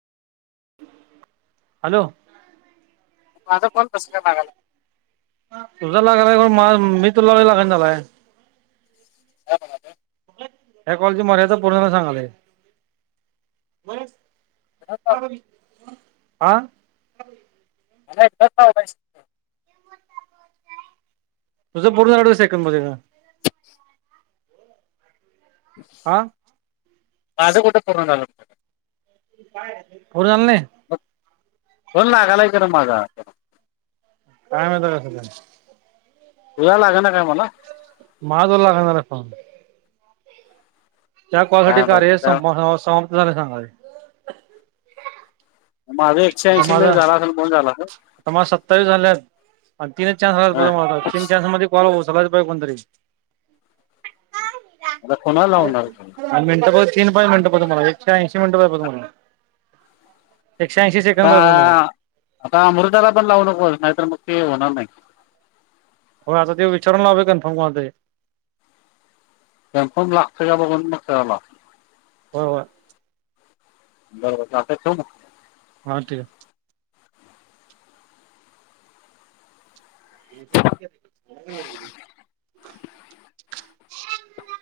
Hello. माझा call कस काय लागायला. तुझा लागलाय मा मी तुला लावायला लागण झालाय. ह [unintelligible] या कॉलची मर्यादा पूर्ण झाली म्हणून सांगायलाय आ मला एकदाच लावलाय तुझ पूर्ण आढीव सेकंदमध्ये का ह् [unintelligible] हा माझ कूठ पूर्ण झाल पूर झाल नाय बोल ना झालाय करुन माझा काय माहित कास झाल तुला लाग ना काय मला. मला तुझा लागण झालाय फोन. त्या कलासाठी काय माहिती कार्य काय समाप्त झाले सांगा [unintelligible] माझं एकशे आता ऐंशी माझ मिनिट झाला असेल फोन झाला असेल आता माझ सत्तवीस झाल्यात. आणि तीनच न्स हा राला तीनचा्समध्ये [unintelligible] सला पा कोणतरी [unintelligible] आता कोणाला लावणार तुही. मिनटंघ तीन पाच मिनटंम्हाला एकशे ऐंशी मिनटं तुम्हाला एकशे ऐंशी, सेकंद आता पाहिजे मला आता अ मृताला पण लावू नको नाहीतर मग ते होणार नाही. हो आता ते विचारयलाववे कन्फर्म कुणाला तरी. कॉंफॉर्म लागतंय का बगुन मग करायला लाव. व्हय व्हय. बर बर चालतंय ठेऊ का. हा ठीव. [unintelligible]